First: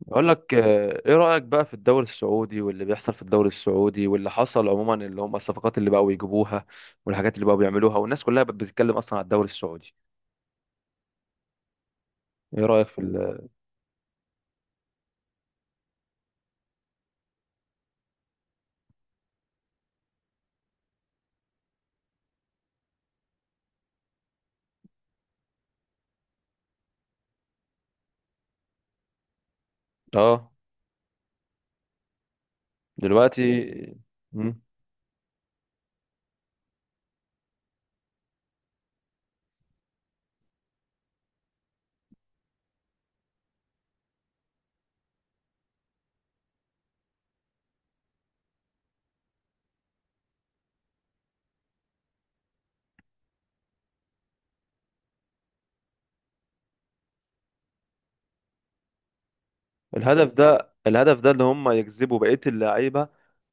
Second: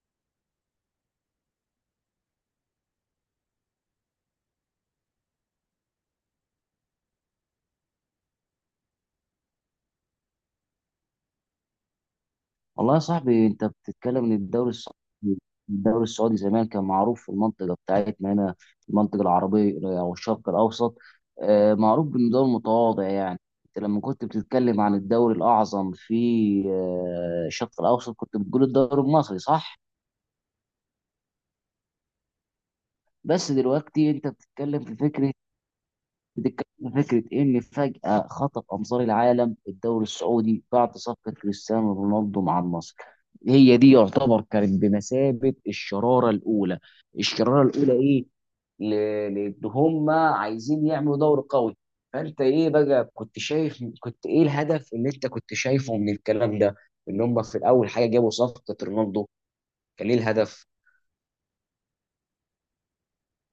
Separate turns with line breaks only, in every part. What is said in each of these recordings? بقول لك ايه رأيك بقى في الدوري السعودي، واللي بيحصل في الدوري السعودي، واللي حصل عموما اللي هم الصفقات اللي بقوا يجيبوها، والحاجات اللي بقوا بيعملوها، والناس كلها بقت بتتكلم اصلا على الدوري السعودي. ايه رأيك
والله يا صاحبي انت بتتكلم ان الدوري السعودي زمان كان معروف في المنطقه بتاعتنا هنا، في المنطقه العربيه او الشرق الاوسط. معروف بانه دوري متواضع يعني. انت لما كنت بتتكلم عن الدوري الاعظم في الشرق الاوسط كنت بتقول الدوري المصري، صح؟
اه. دلوقتي.
بس دلوقتي انت
مم.
بتتكلم في فكره، بتتكلم عن فكرة إيه، إن فجأة خطف أنظار العالم الدوري السعودي بعد صفقة كريستيانو رونالدو مع النصر. هي دي يعتبر كانت بمثابة الشرارة الأولى. الشرارة الأولى إيه؟ لأن هما عايزين يعملوا دوري قوي. فأنت إيه بقى كنت شايف، كنت إيه الهدف اللي أنت كنت شايفه من الكلام ده؟ إن هما في الأول حاجة جابوا صفقة رونالدو، كان إيه
الهدف
الهدف؟
ده الهدف ده اللي هم يجذبوا بقية اللعيبة،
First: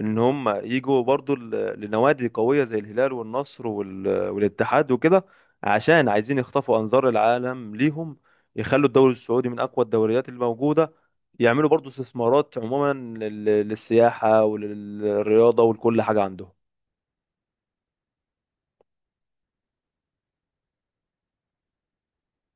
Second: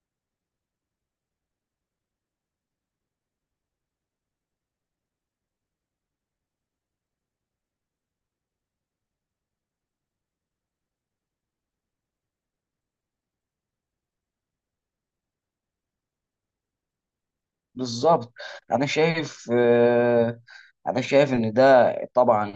ان هم يجوا برضو لنوادي قوية زي الهلال والنصر والاتحاد وكده، عشان عايزين يخطفوا انظار العالم ليهم، يخلوا الدوري السعودي من اقوى الدوريات الموجودة، يعملوا برضو استثمارات عموما للسياحة وللرياضة ولكل حاجة عندهم.
بالظبط. انا شايف انا شايف ان ده طبعا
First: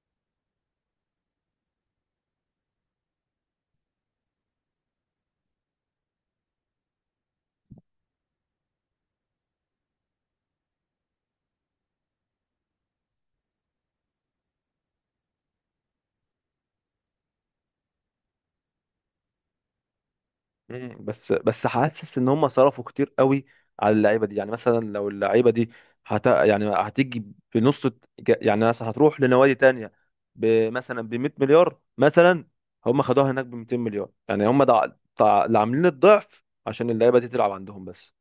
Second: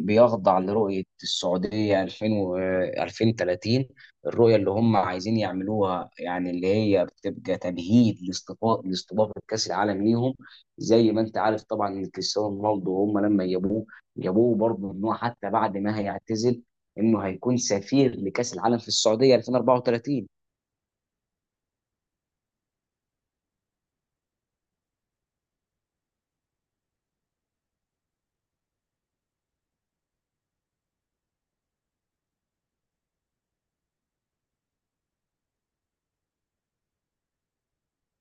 بيخضع لرؤيه السعوديه 2000 و- آه، 2030. الرؤيه اللي هم عايزين يعملوها يعني، اللي هي بتبقى تمهيد لاستضافه لاستضافه كاس العالم ليهم. زي ما انت عارف طبعا ان كريستيانو رونالدو، هم لما جابوه جابوه برضه ان هو حتى بعد ما هيعتزل، انه هيكون سفير لكاس العالم في السعوديه 2034.
بس حاسس ان هم صرفوا كتير قوي على اللعيبه دي. يعني مثلا لو اللعيبه دي يعني هتيجي بنص، يعني مثلا هتروح لنوادي تانية مثلا ب 100 مليار مثلا، هم خدوها هناك ب 200 مليار. يعني هم ده اللي عاملين الضعف عشان اللعيبه دي تلعب عندهم بس.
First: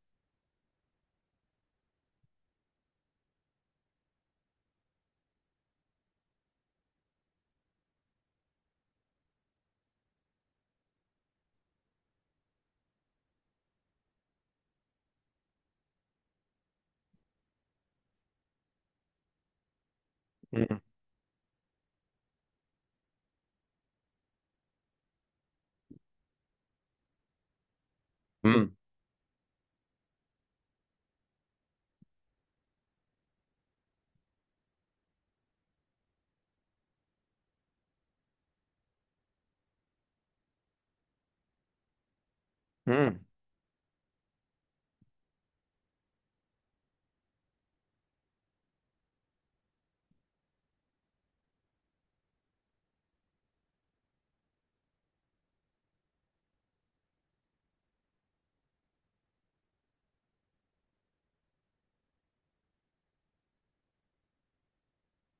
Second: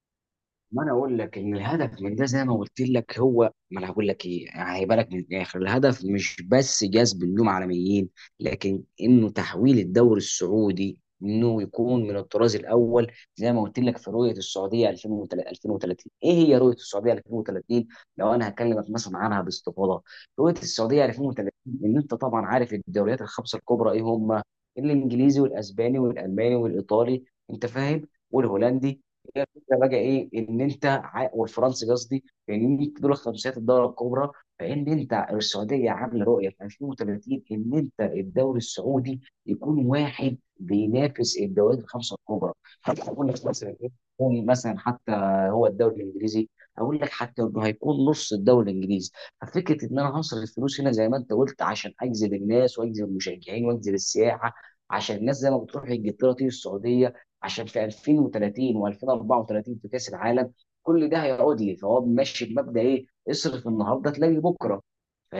ما انا اقول لك ان الهدف من ده زي ما قلت لك هو، ما انا هقول لك ايه يعني، هيبقى لك من الاخر، الهدف مش بس جذب النجوم عالميين، لكن انه تحويل الدوري السعودي انه يكون من الطراز الاول زي ما قلت لك في رؤيه السعوديه 2030. ايه هي رؤيه السعوديه 2030؟ لو انا هكلمك مثلا عنها باستفاضه، رؤيه السعوديه 2030 ان انت طبعا عارف الدوريات الخمسه الكبرى ايه هم؟ الانجليزي والاسباني والالماني والايطالي، انت فاهم،
امم.
والهولندي. هي الفكره بقى ايه ان انت والفرنسي قصدي، ان دول خمسيات الدوري الكبرى. فان انت السعوديه عامله رؤيه في 2030 ان انت الدوري السعودي يكون واحد بينافس الدوريات الخمسه الكبرى. طب
امم.
هقول لك مثلا ايه، يكون مثلا حتى هو الدوري الانجليزي، هقول لك حتى انه هيكون نص الدوري الانجليزي. ففكره ان انا هصرف الفلوس هنا زي ما انت قلت عشان اجذب الناس واجذب المشجعين واجذب السياحه، عشان الناس زي ما بتروح انجلترا تيجي السعوديه، عشان في 2030 و2034 في كاس العالم. كل ده هيعود لي، فهو ماشي بمبدا ايه، اصرف النهارده تلاقي بكره.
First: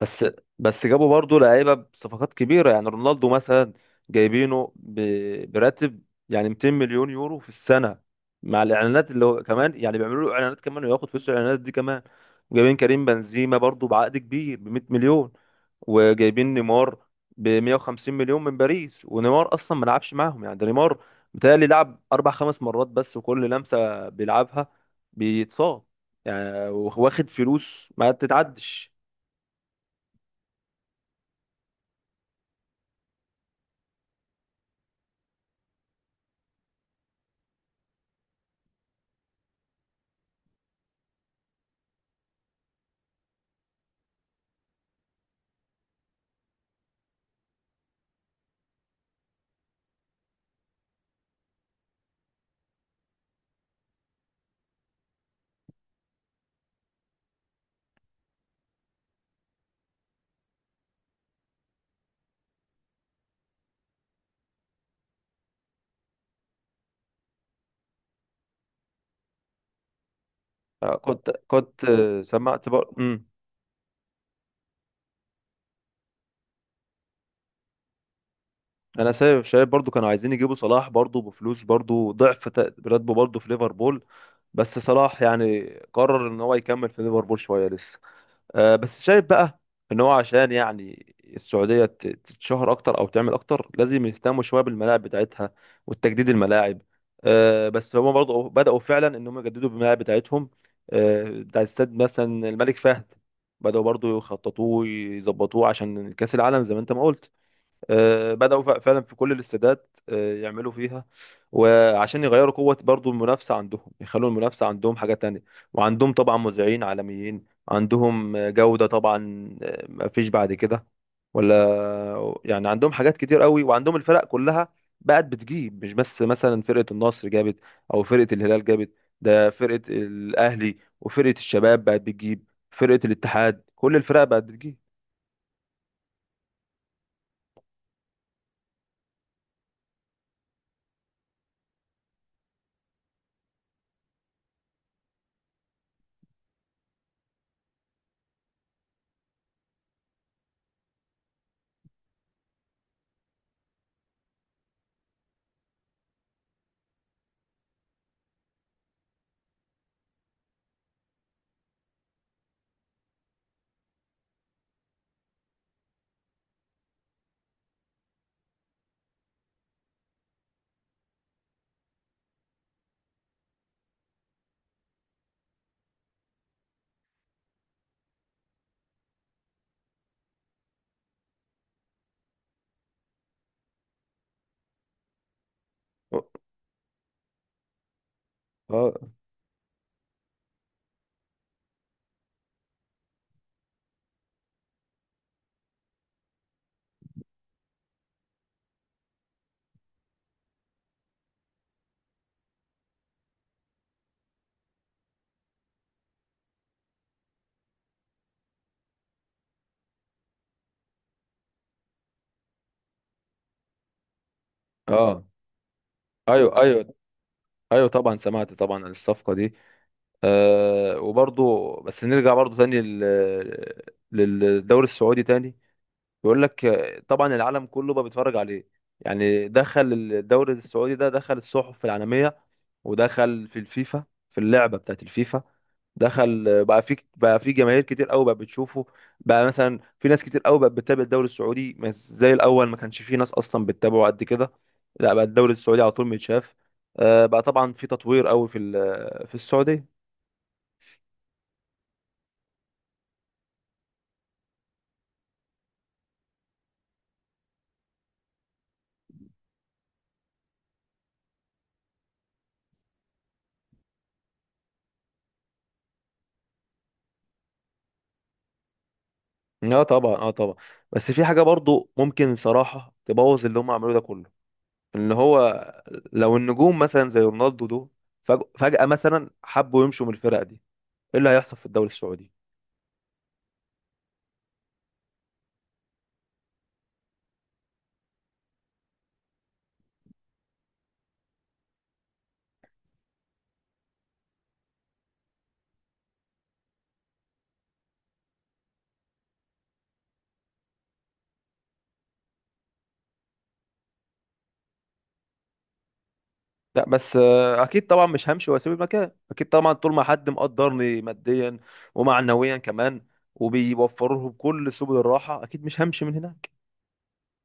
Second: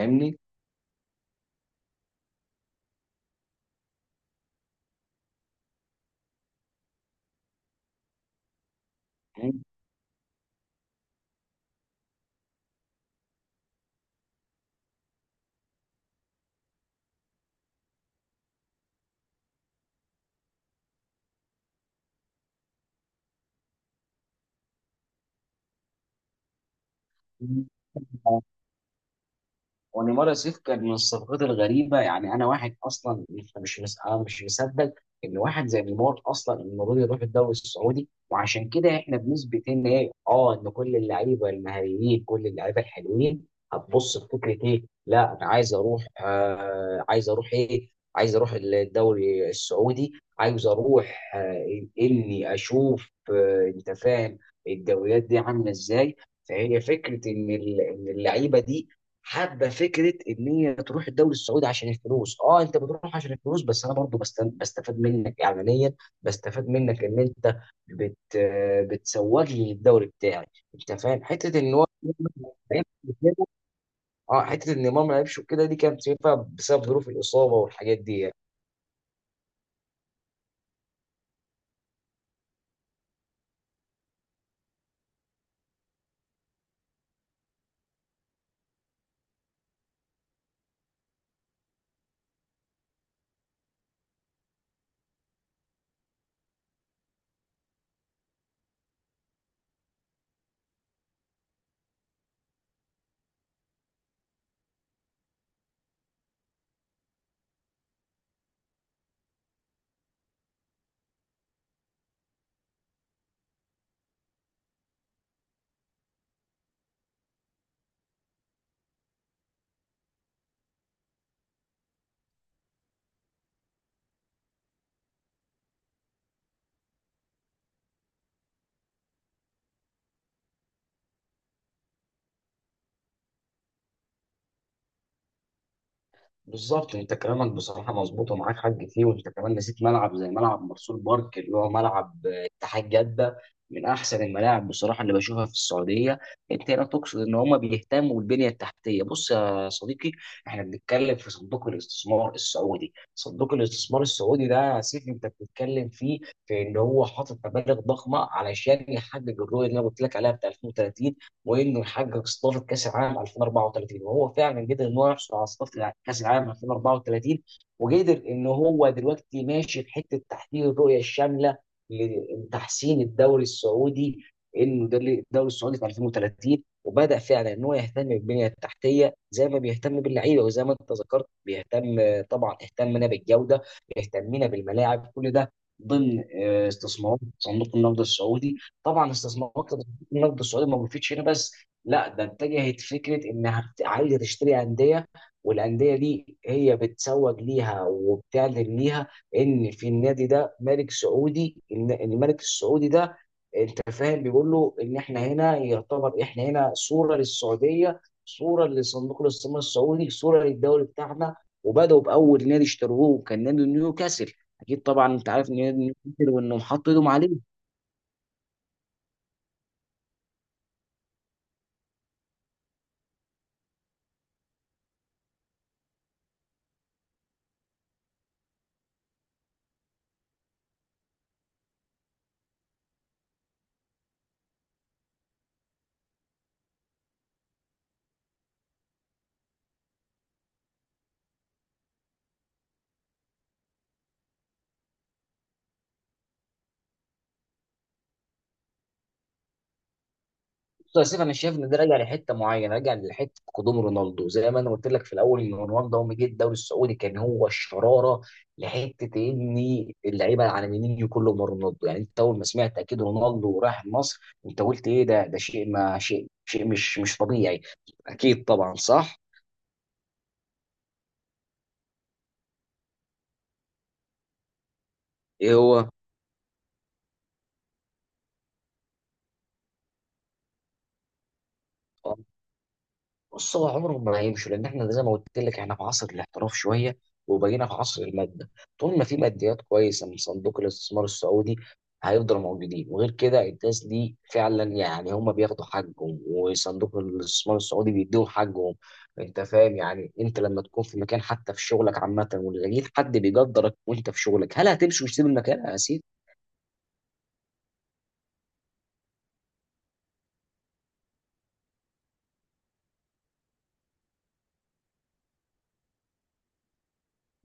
بس بس جابوا برضه لعيبه بصفقات كبيره، يعني رونالدو مثلا جايبينه براتب يعني 200 مليون يورو في السنه، مع الاعلانات اللي هو كمان يعني بيعملوا له اعلانات كمان وياخد فلوس الاعلانات دي كمان. جايبين كريم بنزيما برضه بعقد كبير ب 100 مليون، وجايبين نيمار ب 150 مليون من باريس. ونيمار اصلا ما لعبش معاهم، يعني ده نيمار بيتهيألي لعب اربع خمس مرات بس، وكل لمسه بيلعبها بيتصاب، يعني واخد فلوس ما تتعدش.
ونيمار يوسف كان من الصفقات الغريبه يعني. انا واحد اصلا مش مش مس- انا مش مصدق ان واحد زي نيمار اصلا المفروض يروح الدوري السعودي، وعشان كده احنا بنثبت ان ايه، اه، ان كل اللعيبه المهاريين كل اللعيبه الحلوين هتبص لفكره ايه، لا انا عايز اروح عايز اروح ايه، عايز اروح الدوري السعودي، عايز اروح اني اشوف انت فاهم الدوريات دي عامله ازاي. فهي فكره ان إن اللعيبه دي حابه فكره ان هي تروح الدوري السعودي عشان الفلوس. اه انت بتروح عشان الفلوس، بس انا برضو بستفاد منك اعلانيا، بستفاد منك ان انت بت بتسوق لي الدوري بتاعي. انت فاهم
كنت
حته ان
كنت
هو
سمعت بر... مم.
اه، حته ان امام ما لعبش وكده دي كانت بسبب ظروف الاصابه والحاجات دي يعني.
انا سبب شايف برضو كانوا عايزين يجيبوا صلاح برضو بفلوس، برضو ضعف راتبه برضو في ليفربول، بس صلاح يعني قرر ان هو يكمل في ليفربول شوية لسه. بس شايف بقى ان هو عشان يعني السعوديه تتشهر اكتر او تعمل اكتر، لازم يهتموا شويه بالملاعب بتاعتها والتجديد الملاعب. بس هما برضه بداوا فعلا ان هم يجددوا بالملاعب بتاعتهم. بتاع استاد مثلا الملك فهد، بداوا برضه يخططوه يظبطوه عشان كاس العالم زي ما انت ما قلت. بدأوا فعلا في كل الاستادات، يعملوا فيها، وعشان يغيروا قوة برضو المنافسة عندهم يخلوا المنافسة عندهم حاجة تانية. وعندهم طبعا مذيعين عالميين، عندهم جودة طبعا. مفيش بعد كده، ولا يعني عندهم حاجات كتير قوي، وعندهم الفرق كلها بقت بتجيب. مش بس مثلا فرقة النصر جابت أو فرقة الهلال جابت، ده فرقة الأهلي وفرقة الشباب بقت بتجيب، فرقة الاتحاد، كل الفرق بقت بتجيب.
بالظبط. انت كلامك بصراحه مظبوط ومعاك حق فيه، وانت كمان نسيت ملعب زي ملعب مرسول بارك اللي هو ملعب اتحاد جده، من احسن الملاعب بصراحه اللي بشوفها في السعوديه. انت هنا تقصد ان هم بيهتموا بالبنيه التحتيه. بص يا صديقي، احنا بنتكلم في صندوق الاستثمار السعودي. صندوق الاستثمار السعودي ده يا سيف انت بتتكلم فيه، في ان هو حاطط مبالغ ضخمه علشان يحقق الرؤيه اللي انا قلت لك عليها بتاع 2030، وانه يحقق استضافه كاس العالم 2034. وهو فعلا قدر ان هو يحصل على استضافه كاس العالم 2034، وقدر ان هو دلوقتي ماشي في حته تحقيق الرؤيه الشامله لتحسين الدوري السعودي. انه ده الدوري السعودي في 2030، وبدا فعلا ان هو يهتم بالبنيه التحتيه زي ما بيهتم باللعيبه، وزي ما انت ذكرت بيهتم طبعا، اهتمنا بالجوده، اهتمنا بالملاعب، كل ده ضمن استثمارات صندوق النقد السعودي.
اه،
طبعا استثمارات النقد السعودي ما وقفتش هنا بس، لا ده اتجهت فكره انها عايزه تشتري انديه، والانديه دي هي بتسوق ليها وبتعلن ليها ان في النادي ده ملك سعودي، ان إن الملك السعودي ده انت فاهم بيقول له ان احنا هنا يعتبر، احنا هنا صوره للسعوديه، صوره لصندوق الاستثمار السعودي، صوره للدوري بتاعنا. وبداوا باول نادي اشتروه كان نادي نيوكاسل. اكيد طبعا
اه،
انت عارف ان نادي نيوكاسل وانه
ايوه،
حط
ايوه،
ايدهم عليه.
ايوه طبعا. سمعت طبعا عن الصفقه دي. أه، وبرضو بس نرجع برضو تاني للدوري السعودي تاني. بيقول لك طبعا العالم كله بقى بيتفرج عليه. يعني دخل الدوري السعودي ده، دخل الصحف العالميه، ودخل في الفيفا، في اللعبه بتاعت الفيفا، دخل بقى في جماهير كتير قوي بقى بتشوفه. بقى مثلا في ناس كتير قوي بقت بتتابع الدوري السعودي، مش زي الاول ما كانش في ناس اصلا بتتابعه قد كده. لا بقى الدوري السعودي على طول متشاف. بقى طبعا في تطوير قوي في في السعوديه.
بص يا سيف، انا شايف ان ده راجع لحته معينه، راجع لحته قدوم رونالدو زي ما انا قلت لك في الاول، ان رونالدو اول ما جه الدوري السعودي كان هو الشراره. لحته ان اللعيبه على مينيو كله من رونالدو يعني. انت اول ما سمعت اكيد رونالدو راح مصر انت قلت ايه ده، ده شيء ما، شيء، شيء مش طبيعي. اكيد طبعا صح.
اه طبعا، اه طبعا. بس في حاجه برضو ممكن صراحه تبوظ اللي هم عملوه ده كله، ان
ايه
هو
هو؟
لو النجوم مثلا زي رونالدو دول فجاه مثلا حبوا يمشوا من الفرق دي، ايه اللي هيحصل في الدوري السعودي؟
بص، هو عمرهم ما هيمشوا، لان احنا زي ما قلت لك احنا في عصر الاحتراف شويه، وبقينا في عصر الماده. طول ما في ماديات كويسه من صندوق الاستثمار السعودي هيفضلوا موجودين، وغير كده الناس دي فعلا يعني هم بياخدوا حقهم، وصندوق الاستثمار السعودي بيديهم حقهم. انت فاهم يعني، انت لما تكون في مكان حتى في شغلك عامه ولقيت حد بيقدرك وانت في شغلك، هل هتمشي وتسيب المكان يا سيدي؟
لا بس، اكيد طبعا مش همشي واسيب المكان، اكيد طبعا طول ما حد مقدرني ماديا ومعنويا كمان وبيوفروا لهم كل سبل الراحه، اكيد مش همشي من هناك.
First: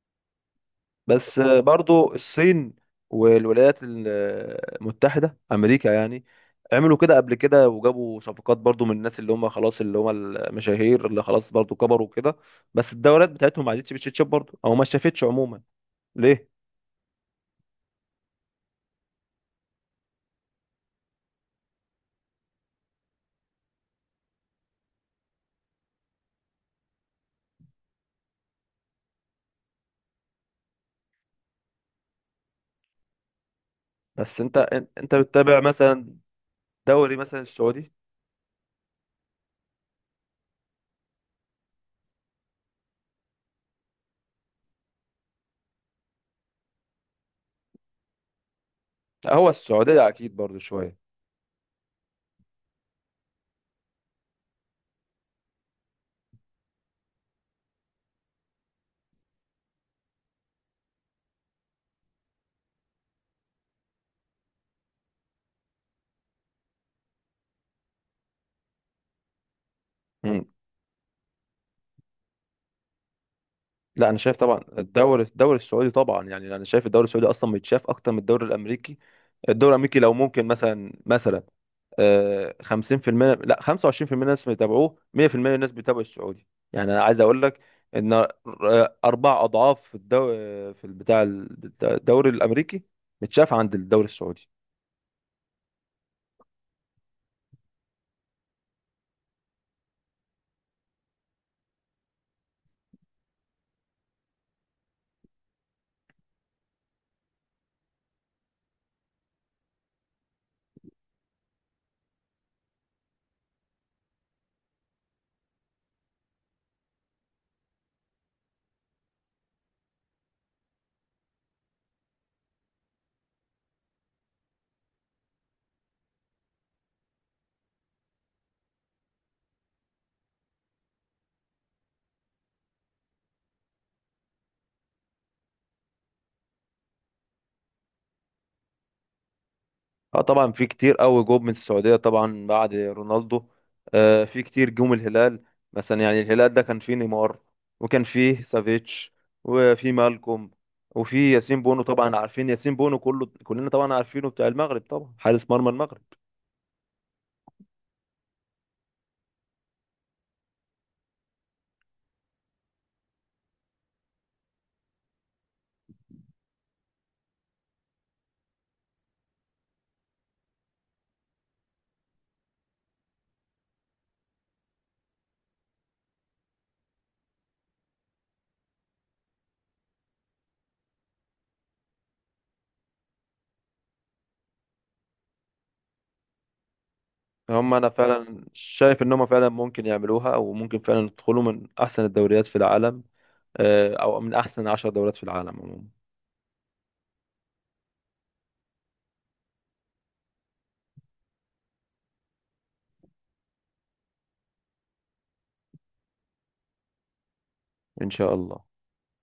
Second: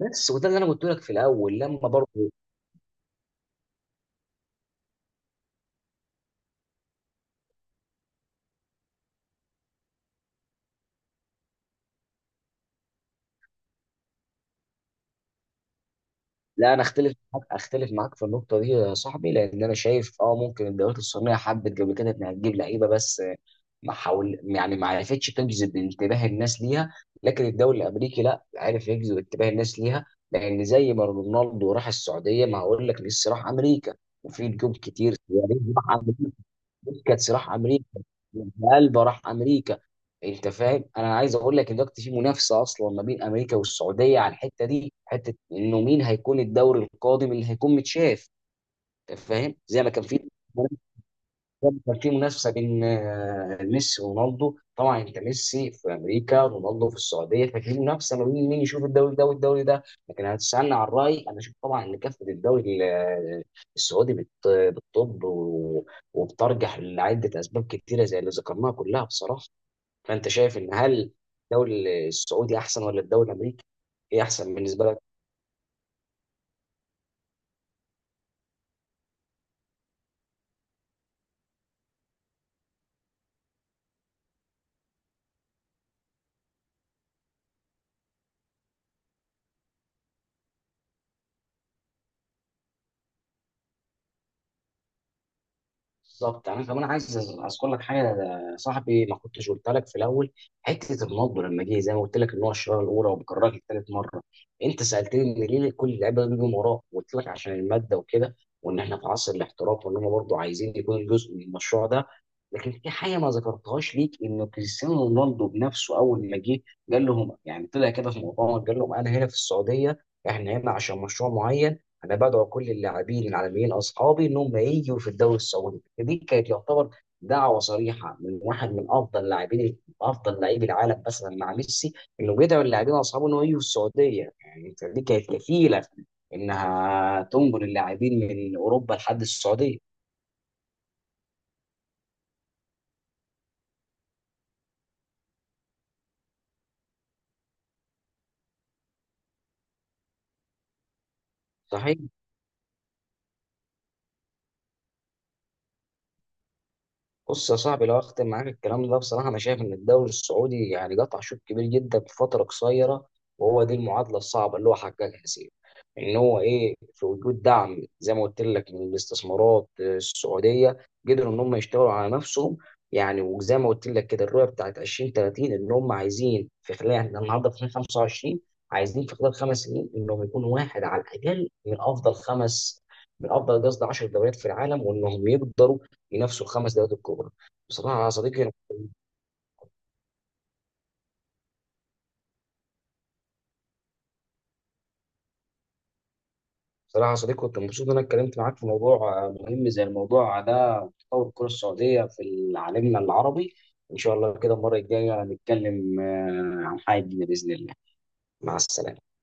بس وده اللي انا قلت لك في
بس
الاول لما
برضو
برضه.
الصين والولايات المتحده امريكا يعني عملوا كده قبل كده، وجابوا صفقات برضو من الناس اللي هم خلاص، اللي هم المشاهير اللي خلاص برضو كبروا كده، بس الدولات بتاعتهم ما عادتش بتشتشب برضو او ما شافتش عموما. ليه؟
لا، انا اختلف معاك، اختلف معاك في النقطه دي يا صاحبي، لان انا شايف اه ممكن الدوريات الصينيه حبت قبل كده انها تجيب لعيبه بس ما حاول يعني ما عرفتش تجذب انتباه الناس ليها، لكن الدوري الامريكي لا عرف يجذب انتباه الناس ليها. لان زي ما رونالدو راح السعوديه ما هقول لك ميسي راح امريكا،
بس
وفي
انت
نجوم
انت
كتير
بتتابع
يعني راح
مثلا
امريكا،
دوري
بوسكاتس
مثلا
راح امريكا،
السعودي؟
البا راح امريكا. انت فاهم، انا عايز اقول لك ان دلوقتي في منافسه اصلا ما بين امريكا والسعوديه على الحته دي، حته انه مين هيكون الدوري القادم اللي هيكون متشاف. انت
لا، هو
فاهم، زي ما كان
السعودية
في،
أكيد برضو شوية.
كان في منافسه بين ميسي ورونالدو طبعا، انت ميسي في امريكا رونالدو في السعوديه، ففي منافسه ما بين مين يشوف الدوري ده والدوري ده. لكن هتسالني عن رايي، انا اشوف طبعا ان كافه الدوري ال- آه، السعودي بتطب وبترجح لعده اسباب كتيره زي اللي ذكرناها كلها بصراحه. فانت
مم.
شايف ان، هل الدوري السعودي احسن ولا الدوري الامريكي؟
لا أنا
ايه
شايف
احسن
طبعا
بالنسبه لك؟
الدوري السعودي طبعا، يعني أنا شايف الدوري السعودي أصلا بيتشاف أكتر من الدوري الأمريكي. الدوري الأمريكي لو ممكن مثلا 50%، لا 25% الناس بيتابعوه. 100% الناس بيتابعوا السعودي. يعني أنا عايز أقول لك إن أربع أضعاف في الدوري، في البتاع، الدوري الأمريكي متشاف عند الدوري السعودي.
بالظبط. يعني انا كمان عايز اذكر لك حاجه يا صاحبي ما كنتش قلت لك في الاول، حته النبض لما جه زي ما قلت لك ان هو الشراره الاولى وبكررها لك ثالث مره. انت سالتني ليه كل اللعيبه بيجوا وراه، قلت لك عشان الماده وكده، وان احنا في عصر الاحتراف، وان هم برضه عايزين يكونوا جزء من المشروع ده. لكن في حاجه ما ذكرتهاش ليك، ان كريستيانو رونالدو بنفسه اول ما جه قال لهم يعني، طلع كده في مؤتمر قال لهم انا هنا في السعوديه، احنا هنا عشان مشروع معين، انا بدعو كل اللاعبين العالميين اصحابي انهم يجوا في الدوري السعودي. دي كانت يعتبر دعوه صريحه من واحد من افضل لاعبين، افضل لاعبي العالم مثلا مع ميسي، انه بيدعو اللاعبين اصحابه انه يجوا السعوديه يعني. أنت دي كانت كفيله انها تنقل اللاعبين من اوروبا لحد السعوديه.
اه طبعا في كتير قوي جوب من السعودية طبعا بعد رونالدو. في كتير جم الهلال، مثلا يعني الهلال ده كان فيه نيمار، وكان فيه سافيتش، وفي مالكوم، وفي ياسين بونو.
صحيح.
طبعا عارفين ياسين بونو كله، كلنا طبعا عارفينه، بتاع المغرب، طبعا حارس مرمى المغرب.
بص يا صاحبي، لو اختم معاك الكلام ده بصراحه، انا شايف ان الدوري السعودي يعني قطع شوط كبير جدا في فتره قصيره، وهو دي المعادله الصعبه اللي هو حققها سيف. ان هو ايه، في وجود دعم زي ما قلت لك من الاستثمارات السعوديه قدروا ان هم يشتغلوا على نفسهم يعني. وزي ما قلت لك كده الرؤيه بتاعت 2030، ان هم عايزين في خلال، احنا النهارده في 2025، عايزين في خلال خمس سنين انهم يكونوا واحد على الاقل من افضل خمس، من افضل قصدي 10 دوريات في العالم، وانهم يقدروا ينافسوا الخمس دوريات الكبرى.
هم انا
بصراحه يا
فعلا
صديقي
شايف ان هم فعلا ممكن يعملوها، وممكن فعلا يدخلوا من احسن الدوريات في العالم، او من احسن 10 دوريات في العالم عموما.
بصراحه يا صديقي، كنت مبسوط ان انا اتكلمت معاك في موضوع مهم زي الموضوع ده، تطور الكره السعوديه في عالمنا العربي. ان شاء الله كده المره الجايه نتكلم عن حاجه جديدة باذن الله.
ان شاء
مع
الله.
السلامه.